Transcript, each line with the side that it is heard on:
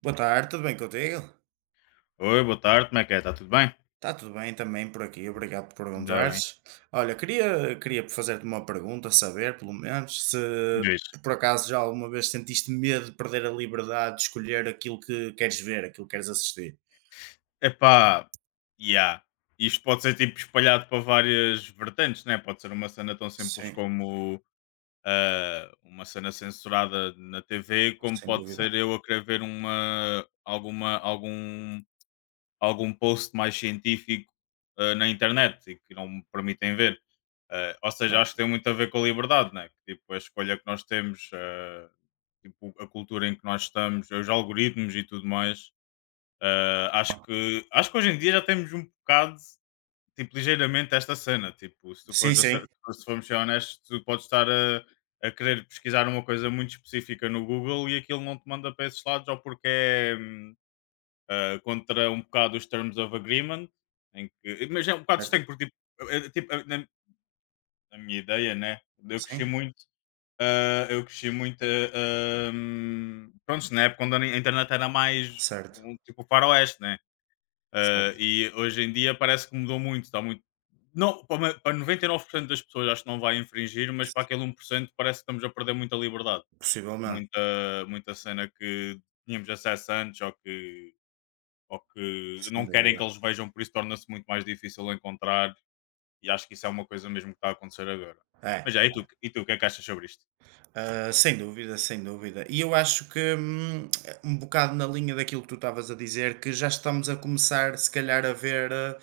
right: Boa tarde, tudo bem contigo?
left: Oi, boa tarde, como é que é? Está tudo bem?
right: Está tudo bem também por aqui, obrigado por
left: Ainda bem.
right: perguntares. Olha, queria fazer-te uma pergunta, saber pelo menos se
left: Diz.
right: por acaso já alguma vez sentiste medo de perder a liberdade de escolher aquilo que queres ver, aquilo que queres assistir.
left: Epá, yeah. Isto pode ser tipo espalhado para várias vertentes, né? Pode ser uma cena tão simples
right: Sim,
left: como uma cena censurada na TV, como
right: sem
left: pode
right: dúvida.
left: ser eu a querer ver uma, alguma, algum algum post mais científico na internet e que não me permitem ver. Ou seja,
right: Claro.
left: acho que tem muito a ver com a liberdade, né? Tipo, a escolha que nós temos, tipo, a cultura em que nós estamos, os algoritmos e tudo mais. Acho que hoje em dia já temos um bocado, tipo, ligeiramente esta cena. Tipo, se tu
right: Sim,
left: fores a ser,
right: sim,
left: se formos ser honestos, tu podes estar a querer pesquisar uma coisa muito específica no Google e aquilo não te manda para esses lados, ou porque é, contra um bocado os Terms of Agreement, em que, mas é um bocado
right: certo.
left: estranho, porque tipo, tipo, na minha ideia, né? Eu cresci
right: Sim,
left: muito, pronto, na época quando a internet era mais um
right: certo.
left: tipo faroeste, né?
right: Certo.
left: E hoje em dia parece que mudou muito, está muito. Não, para 99% das pessoas acho que não vai infringir, mas para aquele 1% parece que estamos a perder muita liberdade,
right: Possivelmente,
left: muita, muita cena que tínhamos acesso antes, ou que
right: sem
left: não querem que
right: dúvida.
left: eles vejam, por isso torna-se muito mais difícil encontrar, e acho que isso é uma coisa mesmo que está a acontecer agora.
right: É.
left: E tu, o que é que achas sobre isto?
right: Sem dúvida, sem dúvida. E eu acho que um bocado na linha daquilo que tu estavas a dizer, que já estamos a começar, se calhar, a ver ah,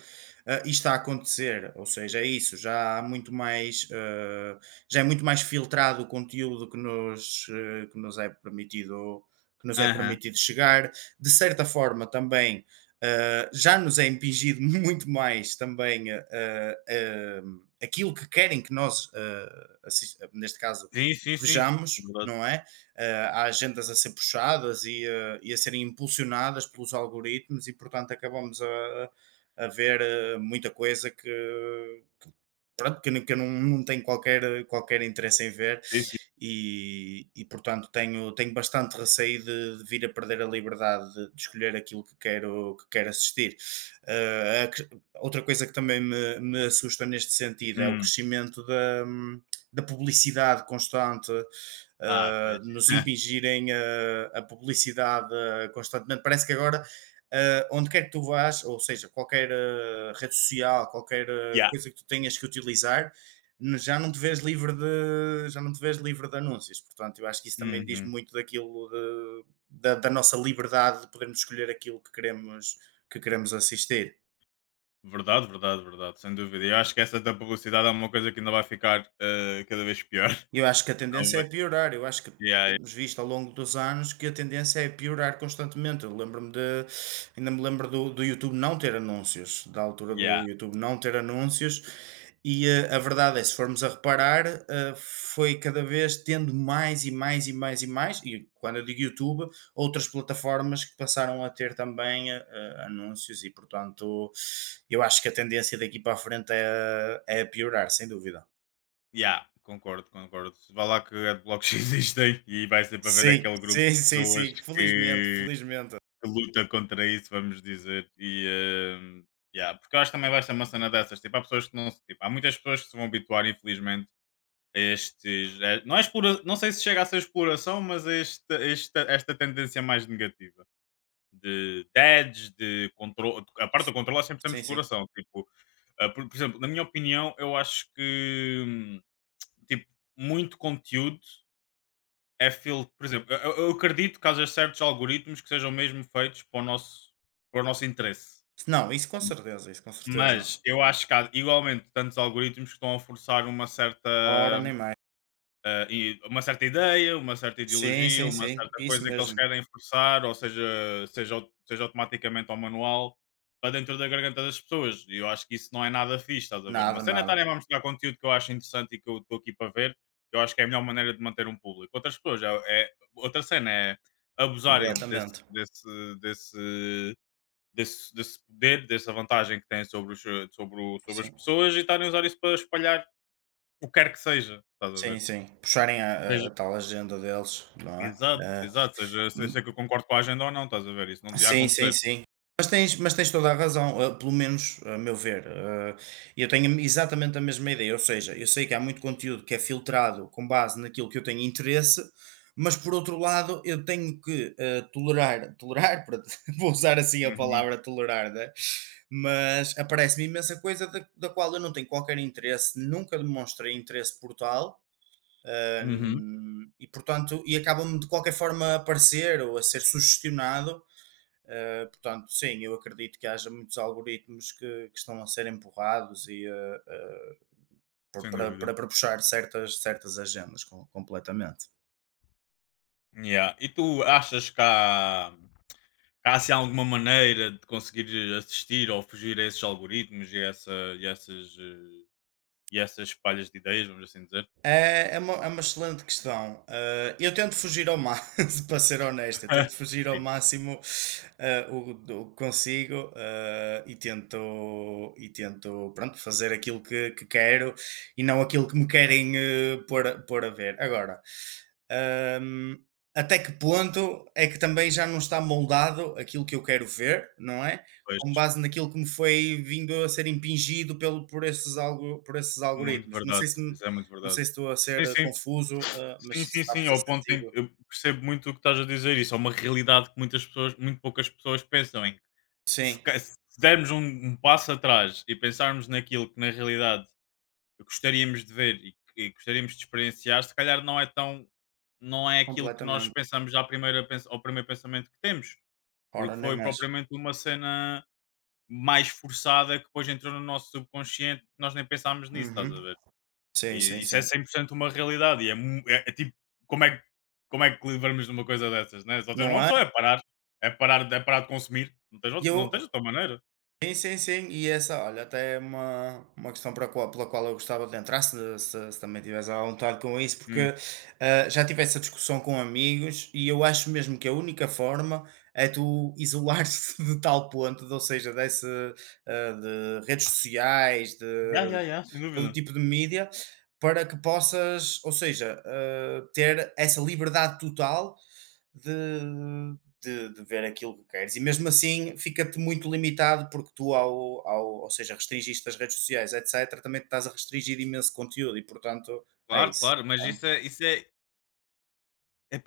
right: ah, isto a acontecer. Ou seja, é isso, já há muito mais, já é muito mais filtrado o conteúdo que que nos é permitido, que nos é
left: Aham.
right: permitido chegar. De certa forma, também já nos é impingido muito mais também aquilo que querem que nós, neste caso
left: Sim, sim, sim.
right: vejamos,
left: Verdade.
right: não é? Há agendas a ser puxadas e e a serem impulsionadas pelos algoritmos e, portanto, acabamos a ver muita coisa que, pronto, que eu não tenho qualquer interesse em ver
left: Sim, sim.
right: e portanto tenho bastante receio de vir a perder a liberdade de escolher aquilo que quero assistir. Ah, a que Outra coisa que também me assusta neste sentido é o
left: Hum.
right: crescimento da publicidade constante,
left: Ah, pois.
right: de nos impingirem a publicidade constantemente. Parece que agora onde quer que tu vás, ou seja, qualquer rede social, qualquer
left: Yeah.
right: coisa que tu tenhas que utilizar, já não te vês livre de, já não te vês livre de anúncios. Portanto, eu acho que isso também diz
left: Uhum.
right: muito daquilo da nossa liberdade de podermos escolher aquilo que queremos assistir.
left: Verdade, verdade, verdade, sem dúvida. Eu acho que essa da publicidade é uma coisa que ainda vai ficar cada vez pior.
right: Eu acho que a
left: Não
right: tendência é
left: vai-
right: piorar. Eu acho que
left: Yeah,
right: temos visto ao longo dos anos que a tendência é piorar constantemente. Eu lembro-me de. Ainda me lembro do YouTube não ter anúncios, da altura
left: yeah,
right: do YouTube não ter anúncios. A verdade é, se formos a reparar, foi cada vez tendo mais e mais e mais e mais, e quando eu digo YouTube, outras plataformas que passaram a ter também anúncios, e portanto, eu acho que a tendência daqui para a frente é piorar, sem dúvida.
left: yeah. Concordo, concordo. Vá lá que adblocks existem, e vai sempre haver
right: Sim,
left: aquele grupo
right: sim,
left: de
right: sim,
left: pessoas
right: sim. Felizmente,
left: que
right: felizmente.
left: que luta contra isso, vamos dizer. E, yeah, porque eu acho que também vai ser uma cena dessas. Tipo, há pessoas que não se. Tipo, há muitas pessoas que se vão habituar, infelizmente, a estes. Não, é expura, não sei se chega a ser exploração, mas a esta tendência mais negativa de dads, de controle. A parte do controle é sempre temos
right: Sim, sim.
left: exploração. Tipo, por exemplo, na minha opinião, eu acho que, tipo, muito conteúdo é filtro, por exemplo, eu acredito que haja certos algoritmos que sejam mesmo feitos para o nosso, interesse.
right: Não, isso com certeza, isso com certeza.
left: Mas eu acho que há igualmente tantos algoritmos que estão a forçar uma certa,
right: Ora, nem mais.
left: e uma certa ideia, uma certa
right: Sim,
left: ideologia,
right: sim,
left: uma
right: sim.
left: certa
right: Isso
left: coisa que eles
right: mesmo.
left: querem forçar, ou seja, seja automaticamente ao manual, para dentro da garganta das pessoas. E eu acho que isso não é nada fixe, estás a ver? Uma
right: Nada,
left: cena é
right: nada.
left: estarem a mostrar conteúdo que eu acho interessante e que eu estou aqui para ver, que eu acho que é a melhor maneira de manter um público. Outras pessoas, já é, outra cena é abusarem
right: Completamente.
left: desse, desse poder, dessa vantagem que têm sobre, os, sobre, o- sobre as
right: Sim,
left: pessoas, e estarem a usar isso para espalhar o que quer que seja, estás a
right: sim,
left: ver?
right: sim. Puxarem a tal agenda deles, não é?
left: Exato, exato. Seja, se é que eu concordo com a agenda ou não, estás a ver? Isso não devia
right: Sim, sim,
left: acontecer.
right: sim. Mas tens toda a razão, pelo menos a meu ver, eu tenho exatamente a mesma ideia, ou seja, eu sei que há muito conteúdo que é filtrado com base naquilo que eu tenho interesse, mas por outro lado eu tenho que, tolerar, pronto, vou usar assim a
left: Uhum,
right: palavra tolerar, né, mas aparece-me imensa coisa da qual eu não tenho qualquer interesse, nunca demonstrei interesse por tal, hã,
left: uhum,
right: e portanto e acaba-me de qualquer forma a aparecer ou a ser sugestionado, portanto, sim, eu acredito que haja muitos algoritmos que estão a ser empurrados e por-
left: sem
right: para,
left: dúvida.
right: para, para puxar certas, certas agendas completamente.
left: Yeah. E tu achas que há, assim, alguma maneira de conseguir assistir ou fugir a esses algoritmos e, essa, e, essas, eh, e essas palhas de ideias, vamos assim dizer?
right: É, é uma excelente questão. Eu tento fugir ao máximo, para ser honesto, eu tento fugir ao
left: Sim,
right: máximo ah, o do que consigo e tento pronto, fazer aquilo que quero e não aquilo que me querem pôr, pôr a ver. Agora, ahm, até que ponto é que também já não está moldado aquilo que eu quero ver, não é? Com
left: pois,
right: base naquilo que me foi vindo a ser impingido por esses
left: muito
right: algoritmos.
left: verdade. Isso é muito
right: Não
left: verdade.
right: sei se estou a ser
left: Sim, sim.
right: confuso,
left: Sim,
right: mas se
left: sim,
right: está a
left: sim,
right: fazer
left: ao ponto em que
right: sentido.
left: eu percebo muito o que estás a dizer, isso é uma realidade que muito poucas pessoas pensam em
right: Sim,
left: se dermos um passo atrás e pensarmos naquilo que na realidade gostaríamos de ver e gostaríamos de experienciar, se calhar não é tão, não é aquilo que nós
right: completamente.
left: pensamos à primeira, ao primeiro pensamento que temos,
right: Ora,
left: porque
right: nem
left: foi
right: mais.
left: propriamente uma cena mais forçada que depois entrou no nosso subconsciente, que nós nem pensámos nisso, estás
right: Uhum.
left: a ver?
right: Sim, sim,
left: E isso é
right: sim.
left: 100% uma realidade, e é tipo, como é, que- como é que livramos de uma coisa dessas, né? Só tens uma
right: Não é?
left: opção, é parar, é parar, é parar de consumir, não tens,
right: E eu.
left: não tens outra maneira.
right: Sim, sim, sim. E essa, olha, até é uma questão para a pela qual eu gostava de entrar, se também tivesse à vontade com isso, porque já tive essa discussão com amigos e eu acho mesmo que a única forma é tu isolar-te de tal ponto, ou seja, ah, de redes sociais,
left: Ya, ya,
right: de
left: ya, sem
right: todo
left: dúvida.
right: tipo de mídia, para que possas, ou seja, ter essa liberdade total de ver aquilo que queres. E mesmo assim fica-te muito limitado porque tu, ou seja, restringiste as redes sociais, etc., também te estás a restringir imenso conteúdo e, portanto, é
left: Claro,
right: isso.
left: claro, mas
right: Ah,
left: isso é, isso é,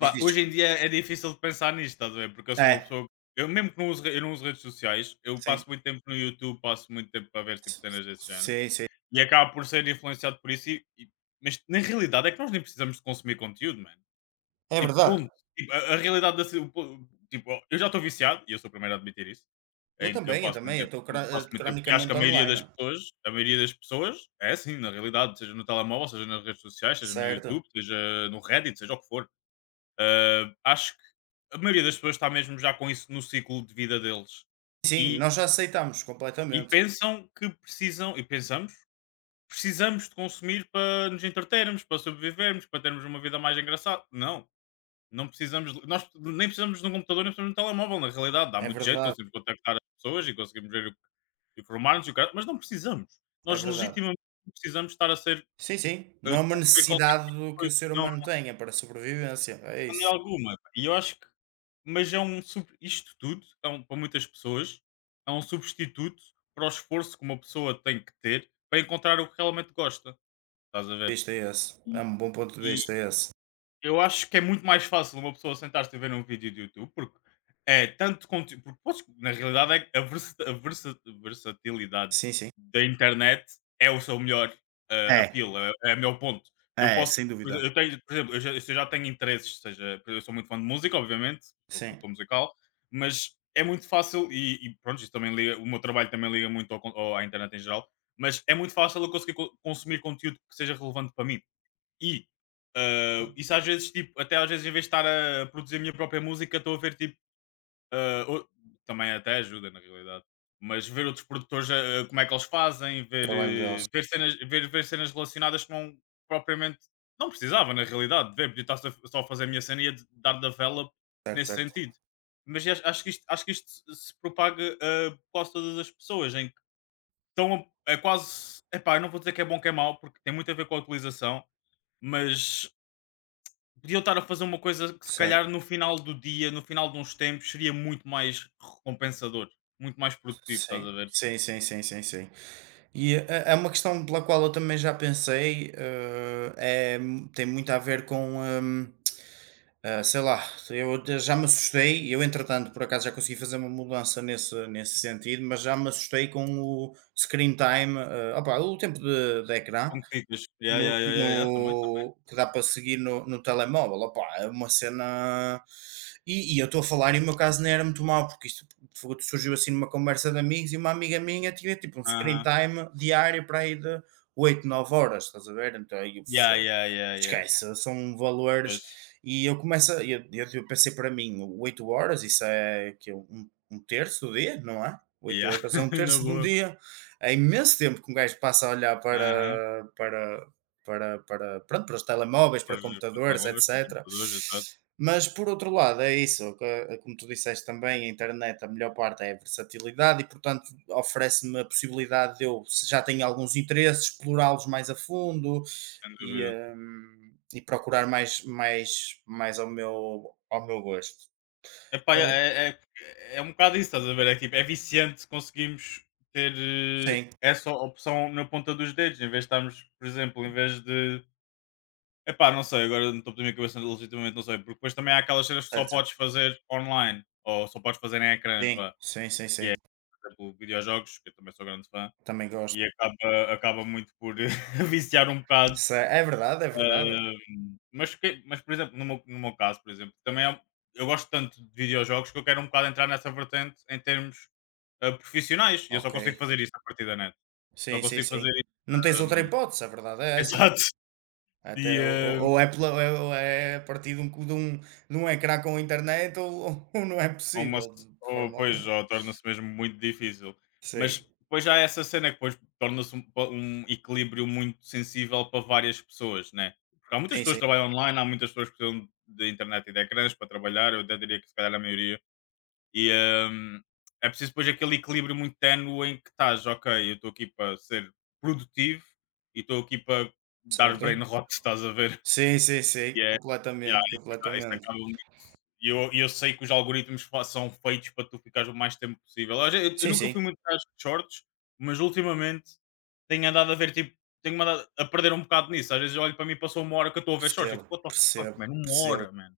right: Diz, diz,
left: hoje em
right: desculpa.
left: dia é difícil de pensar nisto, estás a ver? Porque eu sou uma
right: É,
left: pessoa, eu mesmo, que não uso re eu não uso redes sociais, eu
right: sim.
left: passo muito tempo no YouTube, passo muito tempo para ver tipo cenas desse género
right: Sim, sim.
left: e acabo por ser influenciado por isso, mas na realidade é que nós nem precisamos de consumir conteúdo, mano.
right: É
left: Tipo,
right: verdade.
left: ponto. Tipo, a realidade da ci o po tipo, eu já estou viciado e eu sou o primeiro a admitir isso. É
right: Eu
left: em que eu
right: também, eu também. Eu estou
left: passo muito tempo, e acho que
right: cronicamente online. Ó.
left: a maioria das pessoas é assim, na realidade, seja no telemóvel, seja nas redes sociais, seja no
right: Certo.
left: YouTube, seja no Reddit, seja o que for. Acho que a maioria das pessoas está mesmo já com isso no ciclo de vida deles,
right: Sim,
left: e
right: nós já aceitamos completamente.
left: pensam que precisam, e pensamos, precisamos de consumir para nos entretermos, para sobrevivermos, para termos uma vida mais engraçada. Não, não precisamos de nós, nem precisamos de um computador, nem precisamos de um telemóvel. Na realidade, dá
right: É
left: muito jeito,
right: verdade,
left: conseguimos contactar as pessoas e conseguimos ver o que informar-nos e o caralho, mas não precisamos.
right: é
left: Nós
right: verdade.
left: legitimamente não precisamos estar a ser,
right: Sim, sim. Não é uma
left: top em qualquer
right: necessidade do que o
left: coisa.
right: ser
left: Não, de
right: humano tenha para a sobrevivência. É isso.
left: maneira alguma. E eu acho que, mas é um sub isto tudo é um para muitas pessoas, é um substituto para o esforço que uma pessoa tem que ter para encontrar o que realmente gosta, estás a ver?
right: Isto é esse. É um bom ponto de
left: E
right: vista, é esse.
left: eu acho que é muito mais fácil uma pessoa sentar-se e ver um vídeo de YouTube, porque é tanto conteúdo. Porque na realidade é que a versatilidade
right: Sim, sim.
left: da internet é o seu melhor
right: É,
left: appeal, é o meu ponto.
right: é, sem dúvida.
left: Eu tenho, por exemplo, se eu já tenho interesses, seja, eu sou muito fã de música, obviamente, sou
right: Sim,
left: produtor musical, mas é muito fácil, pronto, isso também liga, o meu trabalho também liga muito à internet em geral, mas é muito fácil eu conseguir consumir conteúdo que seja relevante para mim, e isso às vezes, tipo, até às vezes, em vez de estar a produzir a minha própria música, estou a ver, tipo, ah, o- também até ajuda na realidade, mas ver outros produtores, como é que eles fazem,
right: trabalho deles.
left: ver, cenas, ver cenas relacionadas que não propriamente não precisava, na realidade, de ver, podia estar só a fazer a minha cena e a dar develop
right: Certo,
left: nesse
right: certo,
left: sentido. Mas acho que isto, acho que isto se propaga, por quase todas as pessoas, em que é quase. Epá, eu não vou dizer que é bom que é mau, porque tem muito a ver com a utilização, mas podiam estar a fazer uma coisa que se
right: certo.
left: calhar no final do dia, no final de uns tempos, seria muito mais recompensador, muito mais produtivo, estás
right: Sim,
left: a ver?
right: sim, sim, sim, sim, sim. E é uma questão pela qual eu também já pensei, é, tem muito a ver com, sei lá, eu já me assustei, eu entretanto por acaso já consegui fazer uma mudança nesse sentido, mas já me assustei com o screen time, opá, o tempo de ecrã.
left: Com críticas. Yeah, yeah, yeah, yeah, yeah, também tá.
right: Que dá para seguir no telemóvel, opá, é uma cena. E eu estou a falar, e o meu caso nem era muito mau, porque isto surgiu assim numa conversa de amigos e uma amiga minha tinha tipo um screen
left: Aham.
right: time diário para aí de 8 9 horas, estás a ver? Então aí
left: Yeah, yeah, yeah, yeah.
right: esquece, são valores.
left: Pois.
right: E eu começo a eu eu eu pensei para mim, 8 horas, isso é que é. Um terço do dia, não é? oito
left: Yeah.
right: horas é um
left: Na
right: terço de um
left: boa.
right: dia, é imenso tempo que um gajo passa a olhar
left: Aham.
right: para pronto, para os telemóveis, para
left: Para os
right: computadores,
left: telemóveis, para o
right: etcétera.
left: computador, exato,
right: Mas por outro lado é isso, que como tu disseste também, a internet a melhor parte é a versatilidade e portanto oferece-me a possibilidade de eu, se já tenho alguns interesses, explorá-los mais a fundo,
left: sem
right: e,
left: dúvida.
right: hum, e procurar mais ao meu gosto.
left: Epá, yeah, é um bocado isso, estás a ver? É, tipo, é viciante, conseguimos ter
right: Sim,
left: essa opção na ponta dos dedos, em vez de estarmos, por exemplo, em vez de epá, não sei, agora no topo da minha cabeça legitimamente não sei, porque depois também há aquelas cenas que só
right: certo,
left: podes
right: certo.
left: fazer online, ou só podes fazer em ecrãs,
right: Sim,
left: vá,
right: sim, sim,
left: que
right: sim.
left: é, por exemplo, videojogos, que eu também sou grande fã,
right: Também gosto.
left: e acaba muito por viciar um bocado.
right: Se é verdade, é verdade.
left: Mas, por exemplo, no meu caso, por exemplo, também um, eu gosto tanto de videojogos que eu quero um bocado entrar nessa vertente em termos, profissionais, e eu só
right: Ok.
left: consigo fazer isso a partir da net. Só
right: Sim, sim,
left: consigo fazer
right: sim.
left: isso.
right: Não tens outra
left: ahm,
right: hipótese, a verdade é essa.
left: exato.
right: Até
left: E,
right: ou é pela, ou é a partir de um ecrã com internet, ou ou não é
left: Ou uma,
right: possível, de forma
left: Pois,
right: alguma.
left: ou torna-se mesmo muito difícil.
right: Sim,
left: Mas depois já há essa cena que depois torna-se um equilíbrio muito sensível para várias pessoas, né? Porque há muitas
right: sim,
left: pessoas que
right: sim.
left: trabalham online, há muitas pessoas que precisam de internet e de ecrãs para trabalhar, eu até diria que se calhar a maioria. E hum, é preciso depois aquele equilíbrio muito ténue em que estás, ok, eu estou aqui para ser produtivo e estou aqui para dar brain
right: Certo?
left: rot, estás a ver?
right: Sim, sim, sim.
left: E é, yeah,
right: Completamente,
left: isso
right: completamente.
left: acaba muito, e eu sei que os algoritmos fa são feitos para tu ficares o mais tempo possível. Às ve eu
right: Sim,
left: nunca fui
right: sim.
left: muito atrás de shorts, mas ultimamente tenho andado a ver, tipo, tenho andado a perder um bocado nisso. Às vezes eu olho para mim e passou 1 hora que eu estou a ver shorts, eu
right: Percebo,
left: tipo: "What the fuck
right: percebo,
left: man, 1
right: percebo.
left: hora man".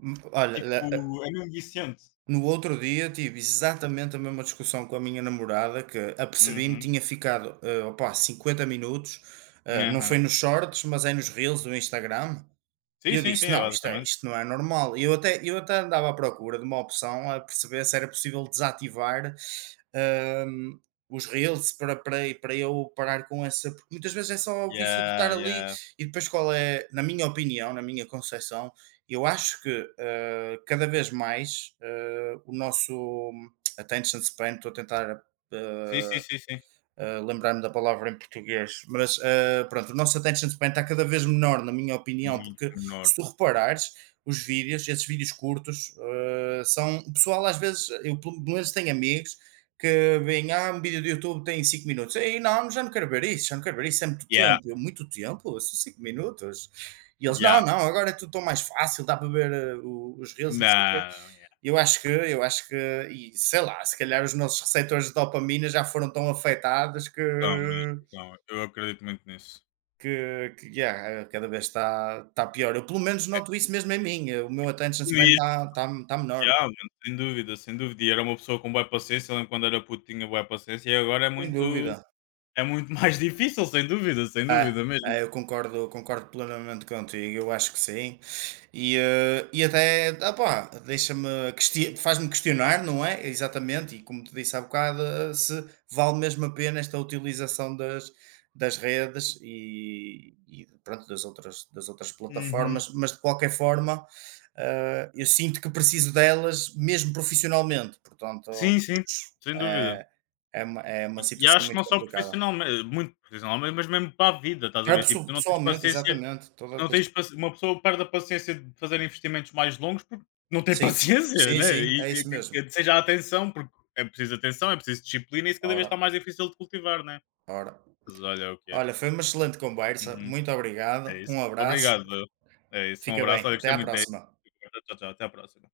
right: Olha,
left: Tipo, é mesmo viciante.
right: no outro dia tive exatamente a mesma discussão com a minha namorada, que apercebi-me
left: Uhum.
right: tinha ficado, opá, 50 minutos, não foi
left: Aham.
right: nos shorts, mas é nos reels do Instagram, e
left: Sim,
right: eu
left: sim, sim,
right: disse:
left: é
right: "Não, isto é
left: basicamente.
right: isto não é normal". E eu até andava à procura de uma opção a perceber se era possível desativar, hum, os reels para eu parar com essa, porque muitas vezes é só o vício de estar
left: Yeah,
right: ali
left: yeah.
right: e depois qual é na minha opinião, na minha concepção, eu acho que, cada vez mais, o nosso attention span, estou a tentar,
left: Sim, sim,
right: hã
left: sim, sim.
right: Lembrar-me da palavra em português, mas pronto, o nosso attention span está cada vez menor, na minha opinião,
left: Muito
right: porque se
left: menor.
right: tu reparares, os vídeos, esses vídeos curtos, são. O pessoal às vezes, eu pelo menos tenho amigos que veem, um vídeo do YouTube tem 5 minutos, ei, não, já não quero ver isso, já não quero ver isso, é muito
left: Yeah,
right: tempo, eu, muito tempo, são 5 minutos. E eles, não,
left: yeah.
right: não, agora é tudo tão mais fácil, dá para ver os reels e não sei o quê.
left: Não, yeah.
right: Eu acho que E sei lá, se calhar os nossos receptores de dopamina já foram tão afetados que
left: Então, mas então, eu acredito muito nisso.
right: que que, yeah, cada vez está pior. Eu pelo menos
left: É,
right: noto isso mesmo em mim, o meu attention span
left: mesmo,
right: está menor,
left: já, mano, sem dúvida, sem dúvida. E era uma pessoa com boa paciência, eu lembro quando era puto tinha boa paciência, e agora é
right: sem
left: muito,
right: dúvida.
left: mais difícil, sem dúvida, sem
right: Ah,
left: dúvida mesmo.
right: eu concordo, concordo plenamente contigo, eu acho que sim. E e até, ah pá, deixa-me, faz-me questionar, não é? Exatamente, e como te disse há bocado, se vale mesmo a pena esta utilização das, das redes e, pronto, das outras
left: Uhum.
right: plataformas, mas de qualquer forma, eu sinto que preciso delas mesmo profissionalmente, portanto,
left: Sim, sim, sem
right: eh,
left: dúvida.
right: é uma situação
left: Acho que
right: muito
left: não só
right: complicada.
left: muito profissionalmente, mas mesmo para a vida, estás a ver? Tipo, tu não tens
right: Pessoalmente,
left: paciência,
right: exatamente, toda.
left: não tens paci uma pessoa perde a paciência de fazer investimentos mais longos porque não tem
right: Sim,
left: paciência,
right: sim,
left: né?
right: sim, é isso mesmo.
left: Que seja a atenção, porque é preciso atenção, é preciso disciplina, e isso cada vez está
right: Ora,
left: mais difícil de cultivar, né?
right: ora.
left: Mas olha, é o que é.
right: Olha, foi uma excelente conversa.
left: Uhum.
right: Muito obrigado.
left: É isso.
right: Um abraço.
left: Obrigado, é isso, um
right: Fica
left: abraço,
right: bem.
left: olha,
right: Até
left: gostei
right: à
left: muito de,
right: próxima.
left: tchau, tchau, até à próxima.